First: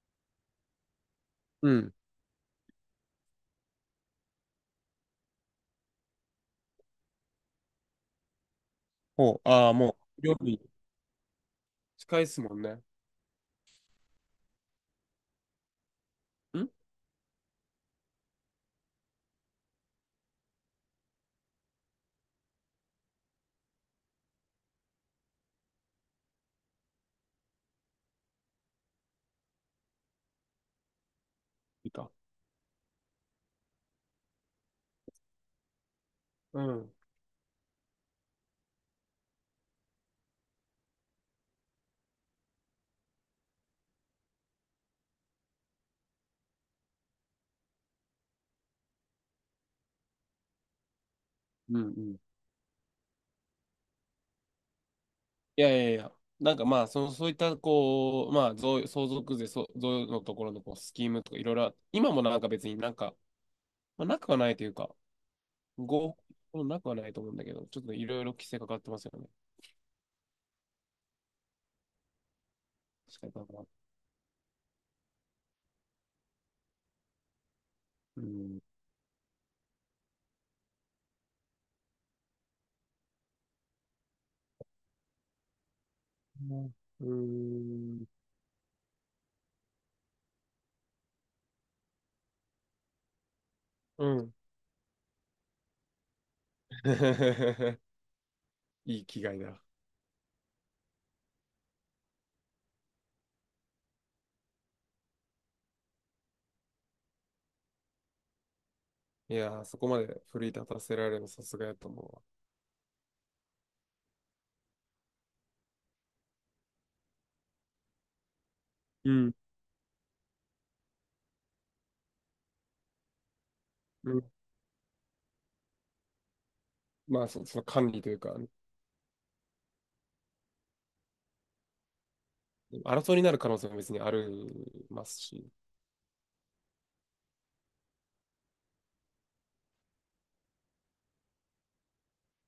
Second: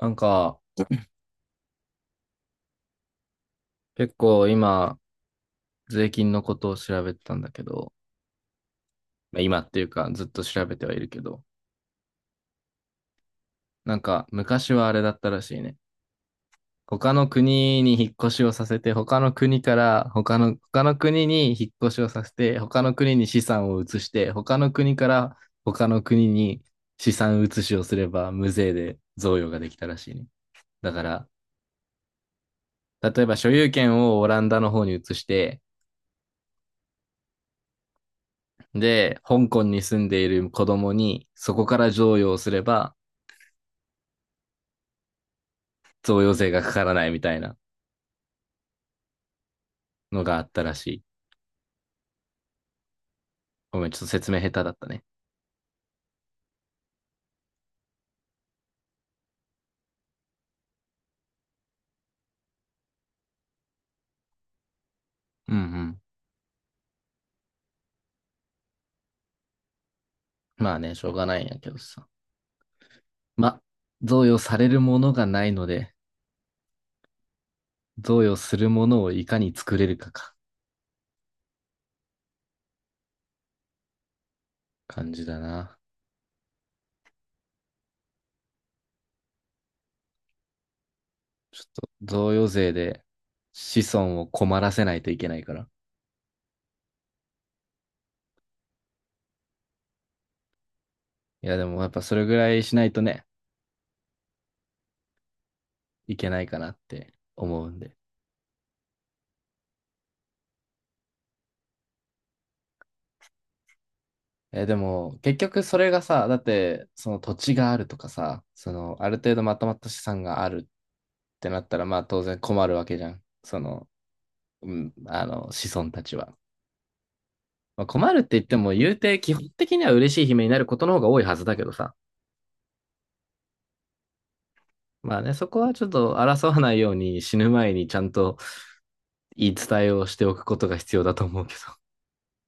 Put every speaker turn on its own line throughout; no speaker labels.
なんか、
うん。
結構今、税金のことを調べてたんだけど、
ほ
まあ
う、
今
あ
っ
あ、
ていう
も
か
う、
ずっ
料
と
理
調べてはいるけど、
近いっすもんね。
なんか昔はあれだったらしいね。
ん、
他の国に引っ越しをさせて、他の国から他の国に引っ越しをさせて、他の国に資産を移して、他の国から他の国に資産移しをすれば無税で贈与ができたらしいね。だから、
いいか。
例えば所有権をオランダの方に移して、
うん。
で、香港に住んでいる子供に、そこから贈与をすれば、贈与税がかからないみたいなのがあったらしい。
うんうん。
ごめん、ちょっと説明下手だったね。
いやいやいや。なんかまあ、その、そういった、こう、まあ、贈相続税、そう贈与のところのこうスキームとかいろいろあ、今もなんか別になんか、まあ、なくはないというか、
うんうん。
合法もなくはないと思うんだけど、ちょっといろいろ規制かかってますよね。
まあね、しょうがないんやけどさ。
確かにな
ま、
んか。
贈与されるものがないので、
う
贈与す
ん。
るものをいかに作れるかか、感じだな。
うん。
ちょっと、贈与税で子
う
孫を
ん。
困らせないといけないから。
いい気概だ。
いや、でもやっぱそれぐらいしないとね、いけないかなって思うんで。
いやー、そこまで奮い立たせられるのさすがやと思うわ。
え、でも、結局それがさ、だって、その土地があるとかさ、その、あ
う
る程
ん。
度まとまった資産があるってなったら、まあ当然困るわけじゃん。その、うん、子孫たちは。
まあそ、その
まあ、
管理と
困
いう
るっ
か、
て言っても、言うて、基本的には嬉しい悲鳴になることの方が多いはずだけどさ。
争いになる可能性も別にありま
ま
す
あね、そ
し、
こはちょっと争わないように死ぬ前にちゃんと言い伝えをしておくことが必要だと思うけど。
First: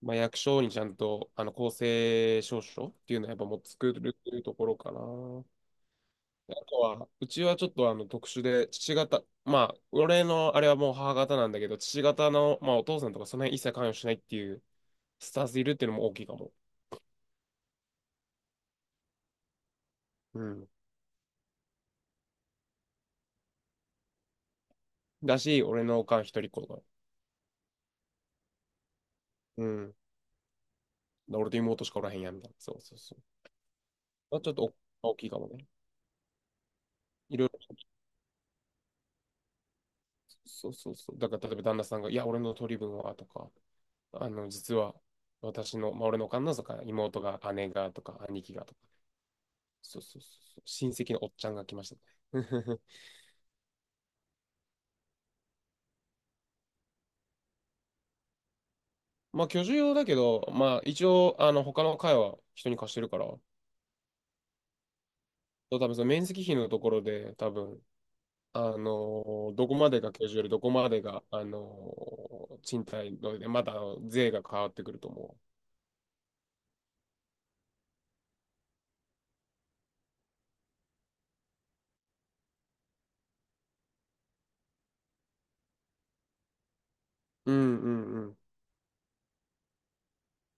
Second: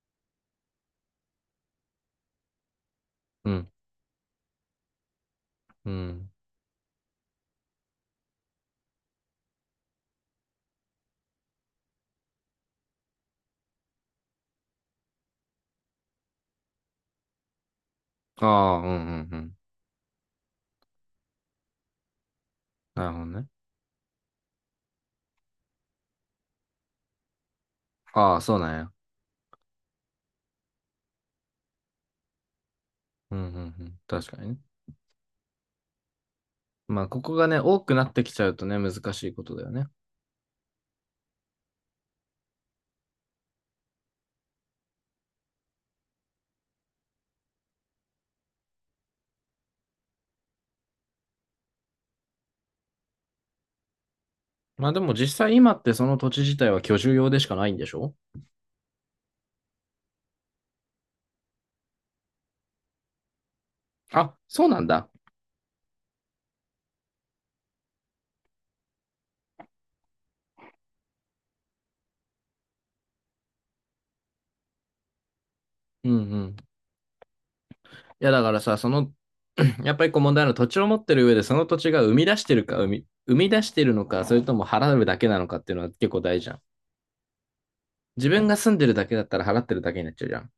まあ、役所にちゃんとあの公正証書っていうのはやっぱ
う
もう
ん。
作るっていうところかな。あ
うん。
とは、うちはちょっとあの特殊で、父方、まあ、俺のあれはもう母方なんだけど、父方の、まあ、お父さんとかその辺一切関与しないっていうスタンスいるっていうのも大きいかも。
ああ、うんうんうん。
うん。
なるほどね。
だし、俺のおかん一人っ子とか、
ああ、そうなんや。
うん。俺と妹しかおらへんやんみたいな。そうそうそう。
うんうんうん。確
まあ、
か
ち
に
ょっ
ね。
とお大きいかもね。
まあ、ここ
い
が
ろい
ね、
ろ
多くなってきちゃうとね、難しいことだよね。
そうそうそう。だから例えば旦那さんが、いや、俺の取り分はとか、あの、実は私の、まあ、俺のおかんのとか、妹が、姉がとか、兄貴がとか、そうそうそうそう、親戚のおっちゃんが来ましたね。
まあ、でも実際今ってその土地自体は居住用でしかないんでしょ。
まあ、居住用だけど、まあ、一応、あの、他の階は人に貸してるから、
あ、そうなんだ。
多分その面積比のところで、多分、あのどこまでが居住よりどこまでが、あの賃貸ので、まだあの税が変わってくると思
うんうん。いや、だからさ、その、やっぱりこう問題なのは土地を持ってる上でその土地が生み出してるか、生み出してるのか、それとも払うだけなのかっていうのは結構大事じゃん。
う。うんうんう
自
ん。
分が住んでるだけだったら払ってるだけになっちゃうじゃん。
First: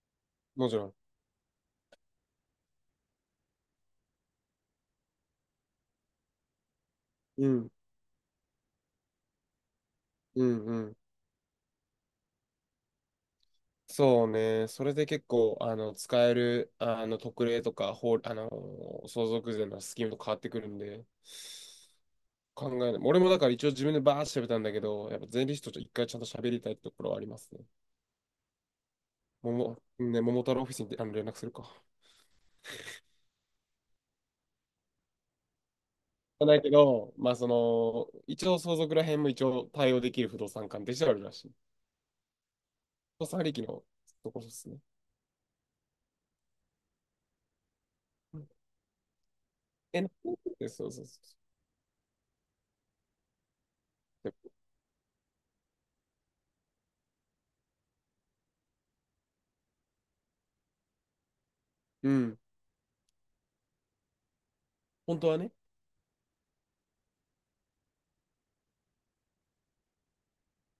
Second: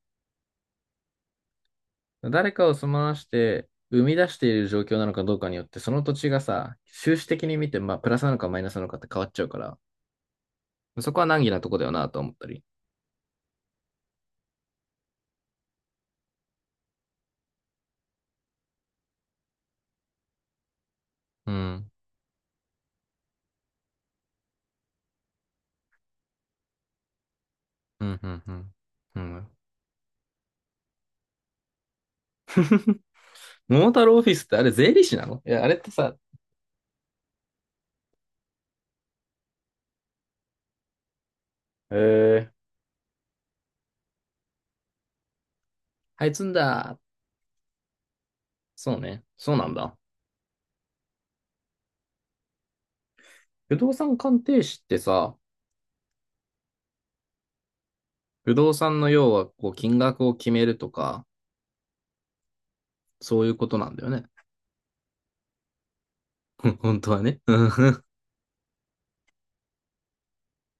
もちろん。
誰かを住まわして、生み出している状況なのかどうかによって、その土地がさ、収支的
う
に見
ん
て、まあ、プラスなのかマイナスなのかって変わっちゃうから、
うんうん。
そこは難儀なとこだよなと思ったり。
そうね。それで結構、あの、使える、あの、特例とか、法、あの、相続税のスキームと変わってくるんで、
うん。
考えない。俺もだから一応自分でバーッて喋ったんだけど、やっぱ税理士とちょっと一回ちゃんと喋りたいってところはありますね。
うん、うん、うん。うん。
もも、ね、桃太郎オフィスにあの連絡するか。
桃太郎オフィスってあれ税理士なの？いや、あれってさ、
じゃないけど、まあその、一応相続ら辺も一応対応できる不動産関係してあるらしい。
へえー、
不動産利益のところですね。
はいつんだ。
うん、
そうね。そうなんだ。
え、な、そうそうそうそ
不動産鑑
う。
定士ってさ、不動産の要はこう金額を決めるとか、
うん、
そういうことなんだよね。
本当はね。
本当はね。うん。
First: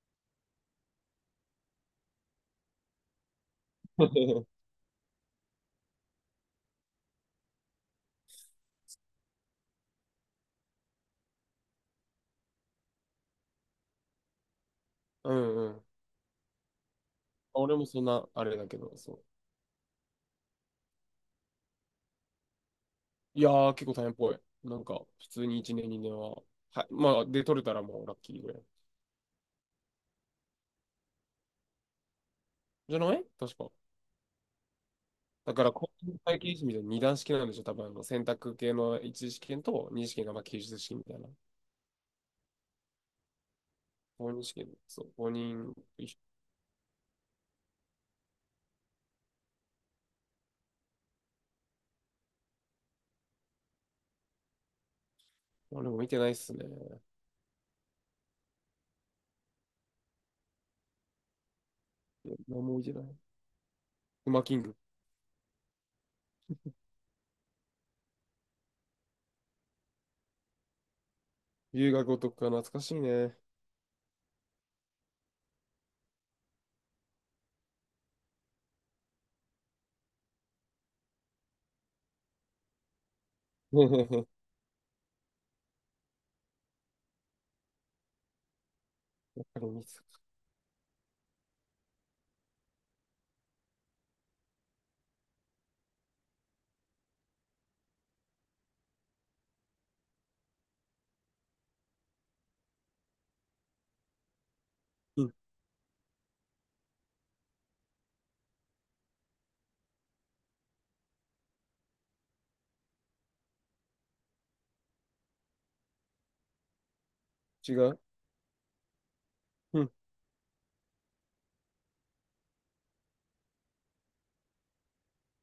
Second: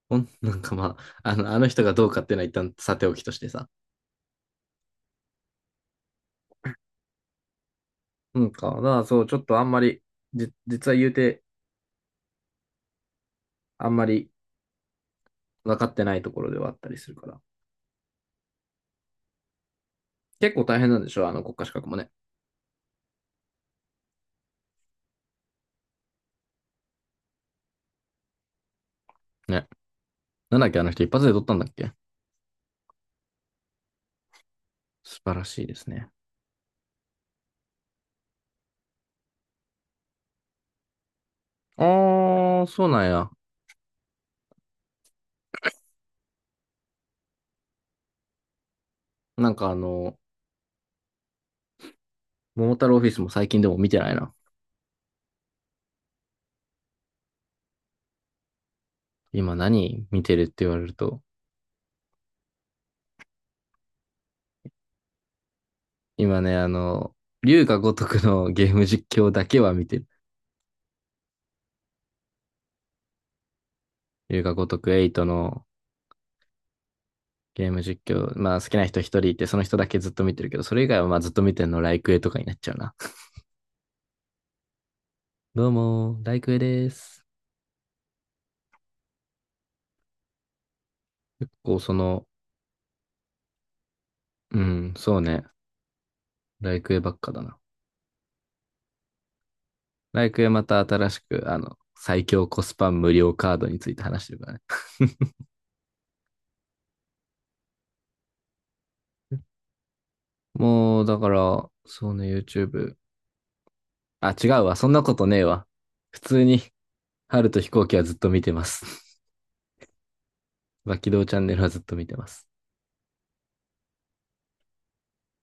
ほんなんかまあ、あの人がどうかっていうのは一旦さておきとしてさ。うんか、だからそう、ちょっとあんまり、実は言うて、あんまり
うんう
分
ん。
かってないところではあったりするから。
俺もそんな、あれだけど、そ
結構大変なんでしょ、あの国家資格もね。
う。いやー、結構大変っぽい。なんか、普通に1年、2年は、はい、まあ、で、取れたらもうラッキーぐらい。
ね、なんだっけ、あの人一発で取ったんだっけ。
じゃない確か。
素晴ら
だ
し
か
い
ら、
です
公
ね。
認会計士みたいな二段式なんでしょ多分、あの、選択系の一次試験と二次試験が、まあ、記述試験みたいな。
あー、そうなんや。
公認試験、そう、公認、
なんかあの、桃太郎オフィスも最近でも見てないな。
あれも見てないっすね。い
今何見てるって言われると。
や何も見てない。ウマキング。
今ね、あの、龍が如くのゲーム実況だけは見てる。
留学お得か懐かしいね。
龍が如くトのゲーム実況。まあ好きな人一人いて、その人だけずっと見てるけど、それ以外はまあずっと見てるのライクエとかになっちゃうな。
あ
どうも、ライクエです。
れ見てた。
結構その、うん、そうね。ライクエばっかだな。ライクへまた新しく、あの、最強コスパ無料カードについて話してるからね。
うん。
もう、だから、そうね、YouTube。あ、違うわ。そんなことねえわ。普通に、春と飛
違
行機
う。
はずっと見てます。
うん、
バキドーチャンネルはずっと見てます。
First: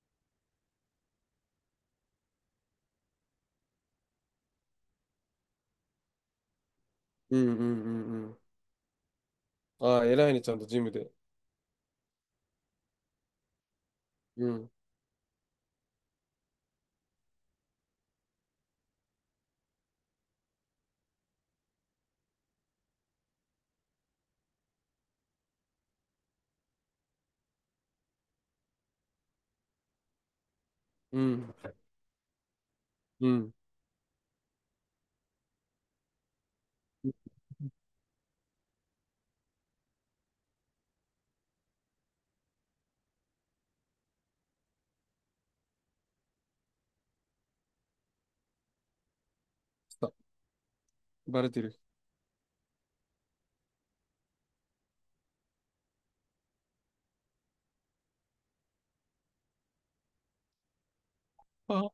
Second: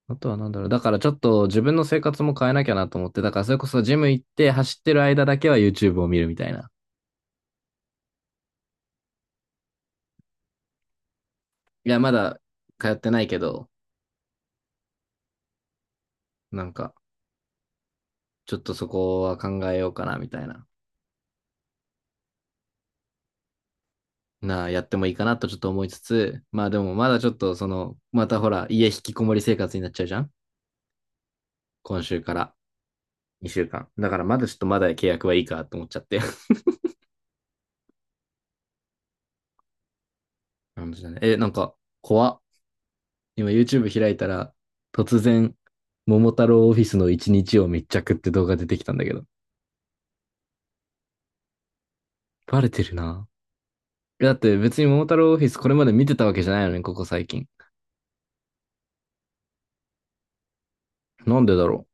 あとはなんだろう。だからちょっと自分の生活も変えなきゃなと思って、だからそれこそジム行って走ってる間だけは YouTube を見るみたいな。
うん、うん、うん。うん、ああ、偉いね、ちゃんとジムで。
いや、まだ通ってないけど、
うん、
なんか、ちょっとそこは考えようかなみたいなな、やってもいいかなとちょっと思いつつ、まあでもまだちょっとその、またほら、家引きこもり生活になっちゃうじゃん、
うん、
今週から
うん。
2週間。だからまだちょっとまだ契約はいいかと思っちゃって。え、なんか、怖っ。今 YouTube 開いたら、突然、桃太郎オフィスの一日を密着って動画出てきたんだけど。
あ、バレてる。
バレてるな。だって別に桃太郎オフィスこれまで見てたわけじゃないのね、ここ最近。なんでだろう。
あ、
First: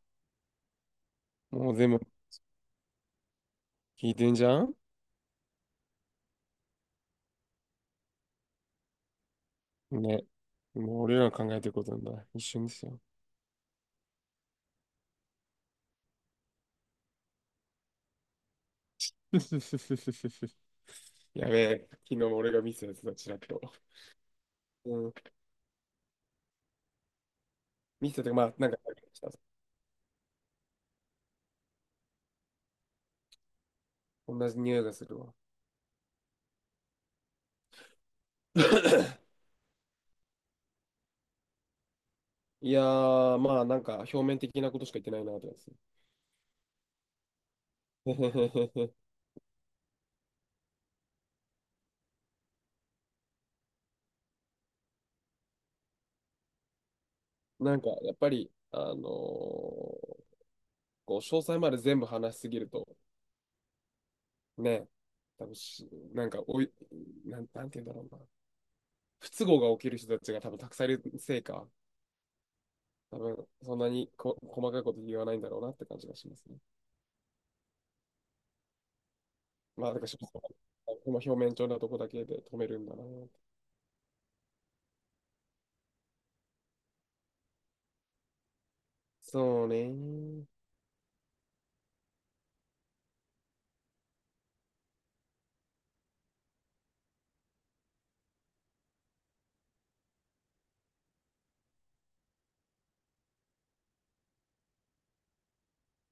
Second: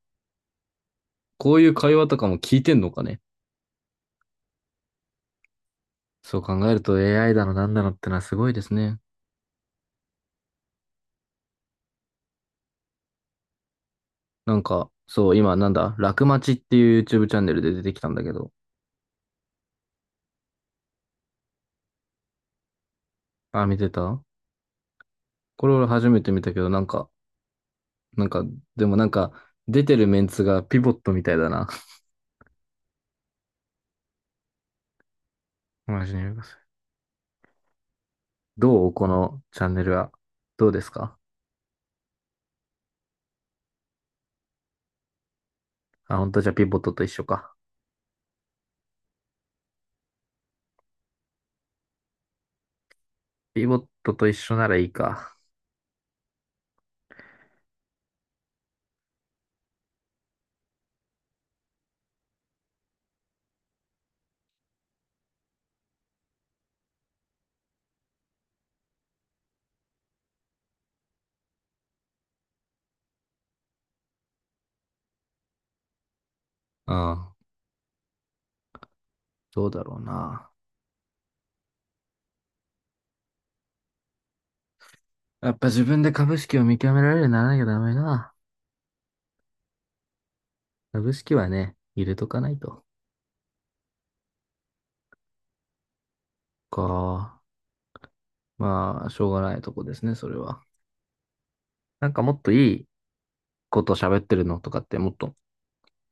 こういう
もうで
会
も、
話とかも聞いてんのかね。
聞いてんじゃん、
そう考えると AI だのなんだのってのはすごいですね。
ね。もう俺らの考えてることなんだ。一瞬ですよ。
なんか、そう、今なんだ、楽町っていう YouTube チャンネルで出てきたんだけど。
やべえ、昨日も俺がミスやつだ、ちらっと。
あ、見てた。
うん、
これ俺初めて見たけど、なんか、
ミスっ
なん
てか
か、
まあ、なんか、
でもなんか、出てるメンツがピボットみたいだな。
同じ匂いがするわ。
マジに言ます。どうこ のチャンネルは。どうですか？
いやー、まあ、なんか、表面的なことしか言ってないな、と思います。
あ、本当じゃあピボットと一緒か。ピボットと一緒ならいいか。
なんか、やっぱり、あのー、こう、詳細まで全部話しすぎると、ね、多分し、なんか、おい、なん、なんて言うんだろうな。不都合が起きる人たちが多分たくさんいるせいか、多分そんなにこ細かいこと言わないんだろうなって感じがしますね。
うん。どうだ
まあ、
ろ
だ
う
か
な。
ら、表面上のとこだけで止めるんだな。
やっぱ自分で株式を見極められるようにならなきゃダメな。
そうね。
株式はね、入れとかないと。か。まあ、しょうがないとこですね、それは。なんかもっといいこと喋ってるのとかってもっと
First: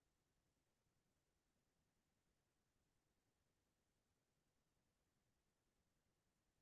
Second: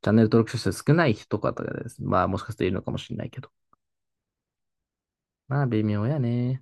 チャンネル登録者数少ない人とかとかです。まあもしかしているのかもしれないけど。まあ微妙やね。